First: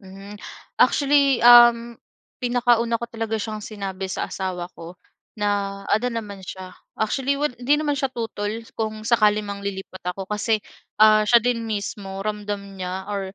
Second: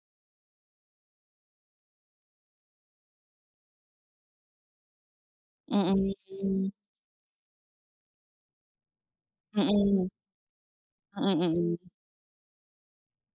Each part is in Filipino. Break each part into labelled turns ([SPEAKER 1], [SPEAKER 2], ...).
[SPEAKER 1] Hmm. Actually, um, pinakauna ko talaga siyang sinabi sa asawa ko. Naano
[SPEAKER 2] Mm,
[SPEAKER 1] naman
[SPEAKER 2] hmm.
[SPEAKER 1] siya, actually wad hindi naman siya tutol kung sakali mang lilipat
[SPEAKER 2] Mm.
[SPEAKER 1] ako kasi,
[SPEAKER 2] Hmm,
[SPEAKER 1] ah, siya din
[SPEAKER 2] mm.
[SPEAKER 1] mismo ramdam niya or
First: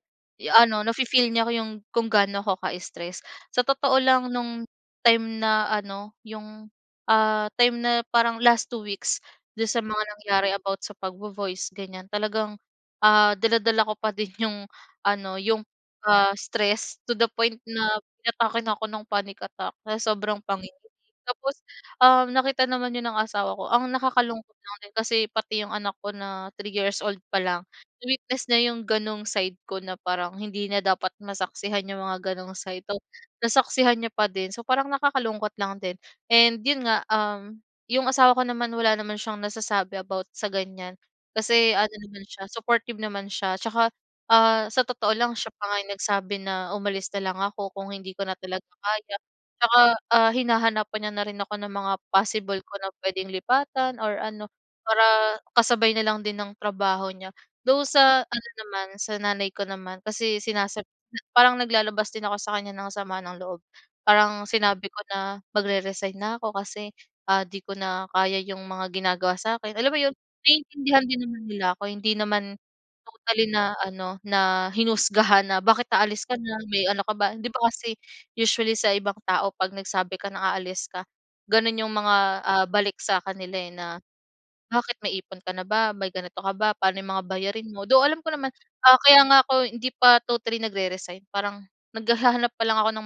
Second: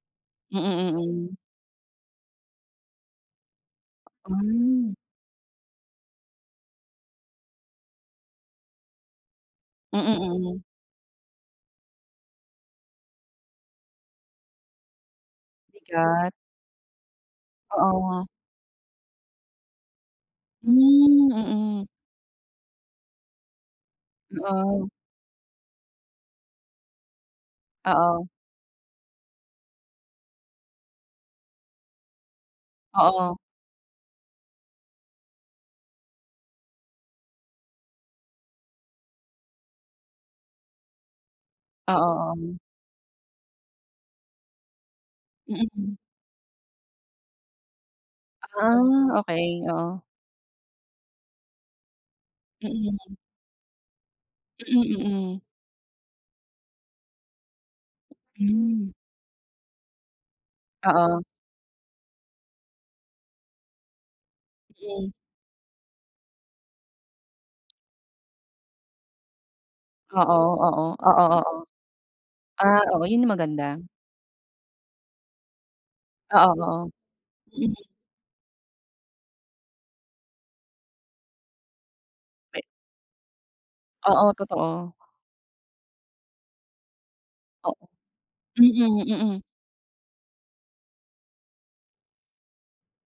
[SPEAKER 2] Mm,
[SPEAKER 1] ano, nafi-feel
[SPEAKER 2] mm.
[SPEAKER 1] niya yung kung ga'no ako ka-stress. Sa totoo lang, no'ng
[SPEAKER 2] Hmm.
[SPEAKER 1] time na ano, yung, ah, time na parang last 2 weeks do'n sa mga
[SPEAKER 2] Mm,
[SPEAKER 1] nangyari
[SPEAKER 2] mm.
[SPEAKER 1] about sa pagvo-voice ganiyan, talagang, ah, dala-dala ko pa din yung ano, yung,
[SPEAKER 2] Bigat.
[SPEAKER 1] ah, stress, to the point na
[SPEAKER 2] Oo.
[SPEAKER 1] inatake na ako ng panic attack, sa sobrang pangi
[SPEAKER 2] Hmm,
[SPEAKER 1] tapos,
[SPEAKER 2] mm.
[SPEAKER 1] um, nakita naman 'yon ng asawa ko. Ang nakakalungkot lang
[SPEAKER 2] Oo.
[SPEAKER 1] din, kasi pati yung anak ko na 3 years old pa lang,
[SPEAKER 2] Oo.
[SPEAKER 1] na-witness niya yung gano'ng side ko na parang hindi na dapat masaksihan yung mga gano'ng side, though
[SPEAKER 2] Oo.
[SPEAKER 1] nasaksihan niya pa din, so parang nakakalungkot lang din. And 'yon nga, um, yung asawa ko naman, wala naman siyang nasasabi about sa ganiyan, kasi ano naman
[SPEAKER 2] Oo,
[SPEAKER 1] siya,
[SPEAKER 2] oo.
[SPEAKER 1] supportive naman siya tsaka, ah, sa totoo lang, siya pa nga yung
[SPEAKER 2] Mm.
[SPEAKER 1] nagsabi na umalis na lang ako kung hindi ko na talaga
[SPEAKER 2] Ah,
[SPEAKER 1] kaya.
[SPEAKER 2] okey,
[SPEAKER 1] Tsaka,
[SPEAKER 2] oo.
[SPEAKER 1] ah, hinahanapan niya na rin ako ng mga possible ko na
[SPEAKER 2] Mm.
[SPEAKER 1] puwedeng lipatan or ano,
[SPEAKER 2] Mm,
[SPEAKER 1] para
[SPEAKER 2] mm.
[SPEAKER 1] kasabay na lang din ng trabaho niya. Though sa ano naman,
[SPEAKER 2] Hmm.
[SPEAKER 1] sa nanay ko naman, kasi sinasabi niya,
[SPEAKER 2] Oo.
[SPEAKER 1] parang naglalabas din ako sa kanya ng sama ng loob. Parang sinabi ko
[SPEAKER 2] Hmm.
[SPEAKER 1] na magreresign na ako kasi, ah, 'di ko na kaya yung mga ginagawa sa'kin. Alam mo'yon,
[SPEAKER 2] Oo, oo,
[SPEAKER 1] naiintindihan din
[SPEAKER 2] oo,
[SPEAKER 1] naman
[SPEAKER 2] oo.
[SPEAKER 1] nila ako. Hindi naman
[SPEAKER 2] Ah, oo. 'Yon ang
[SPEAKER 1] totally na
[SPEAKER 2] maganda.
[SPEAKER 1] ano, na hinusgahan na, "Bakit aalis ka
[SPEAKER 2] Oo,
[SPEAKER 1] na? May
[SPEAKER 2] oo.
[SPEAKER 1] ano ka ba?" 'Di ba
[SPEAKER 2] Hmm.
[SPEAKER 1] kasi usually sa ibang tao 'pag nagsabi ka na aalis ka, gano'n yung mga,
[SPEAKER 2] Pe
[SPEAKER 1] ah, balik sa kanila, eh, na,
[SPEAKER 2] Oo,
[SPEAKER 1] "Bakit
[SPEAKER 2] totoo.
[SPEAKER 1] may ipon ka na ba? May ganito ka ba? Pa'no yung mga bayarin
[SPEAKER 2] O
[SPEAKER 1] mo?" Though, alam ko naman. Ah,
[SPEAKER 2] mm,
[SPEAKER 1] kaya nga
[SPEAKER 2] mm.
[SPEAKER 1] ako hindi pa totally nagreresign, parang naghahanap pa lang ako ng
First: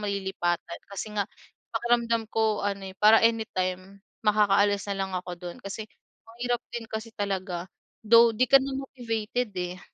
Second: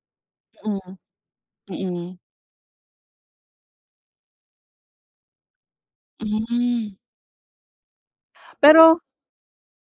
[SPEAKER 2] Mm,
[SPEAKER 1] malilipatan, kasi nga
[SPEAKER 2] mm.
[SPEAKER 1] pakiramdam ko ano, eh, para anytime makakaalis na lang ako do'n. Kasi mahirap din
[SPEAKER 2] Hmm.
[SPEAKER 1] kasi talaga, though 'di ka na
[SPEAKER 2] Pero
[SPEAKER 1] motivated, eh.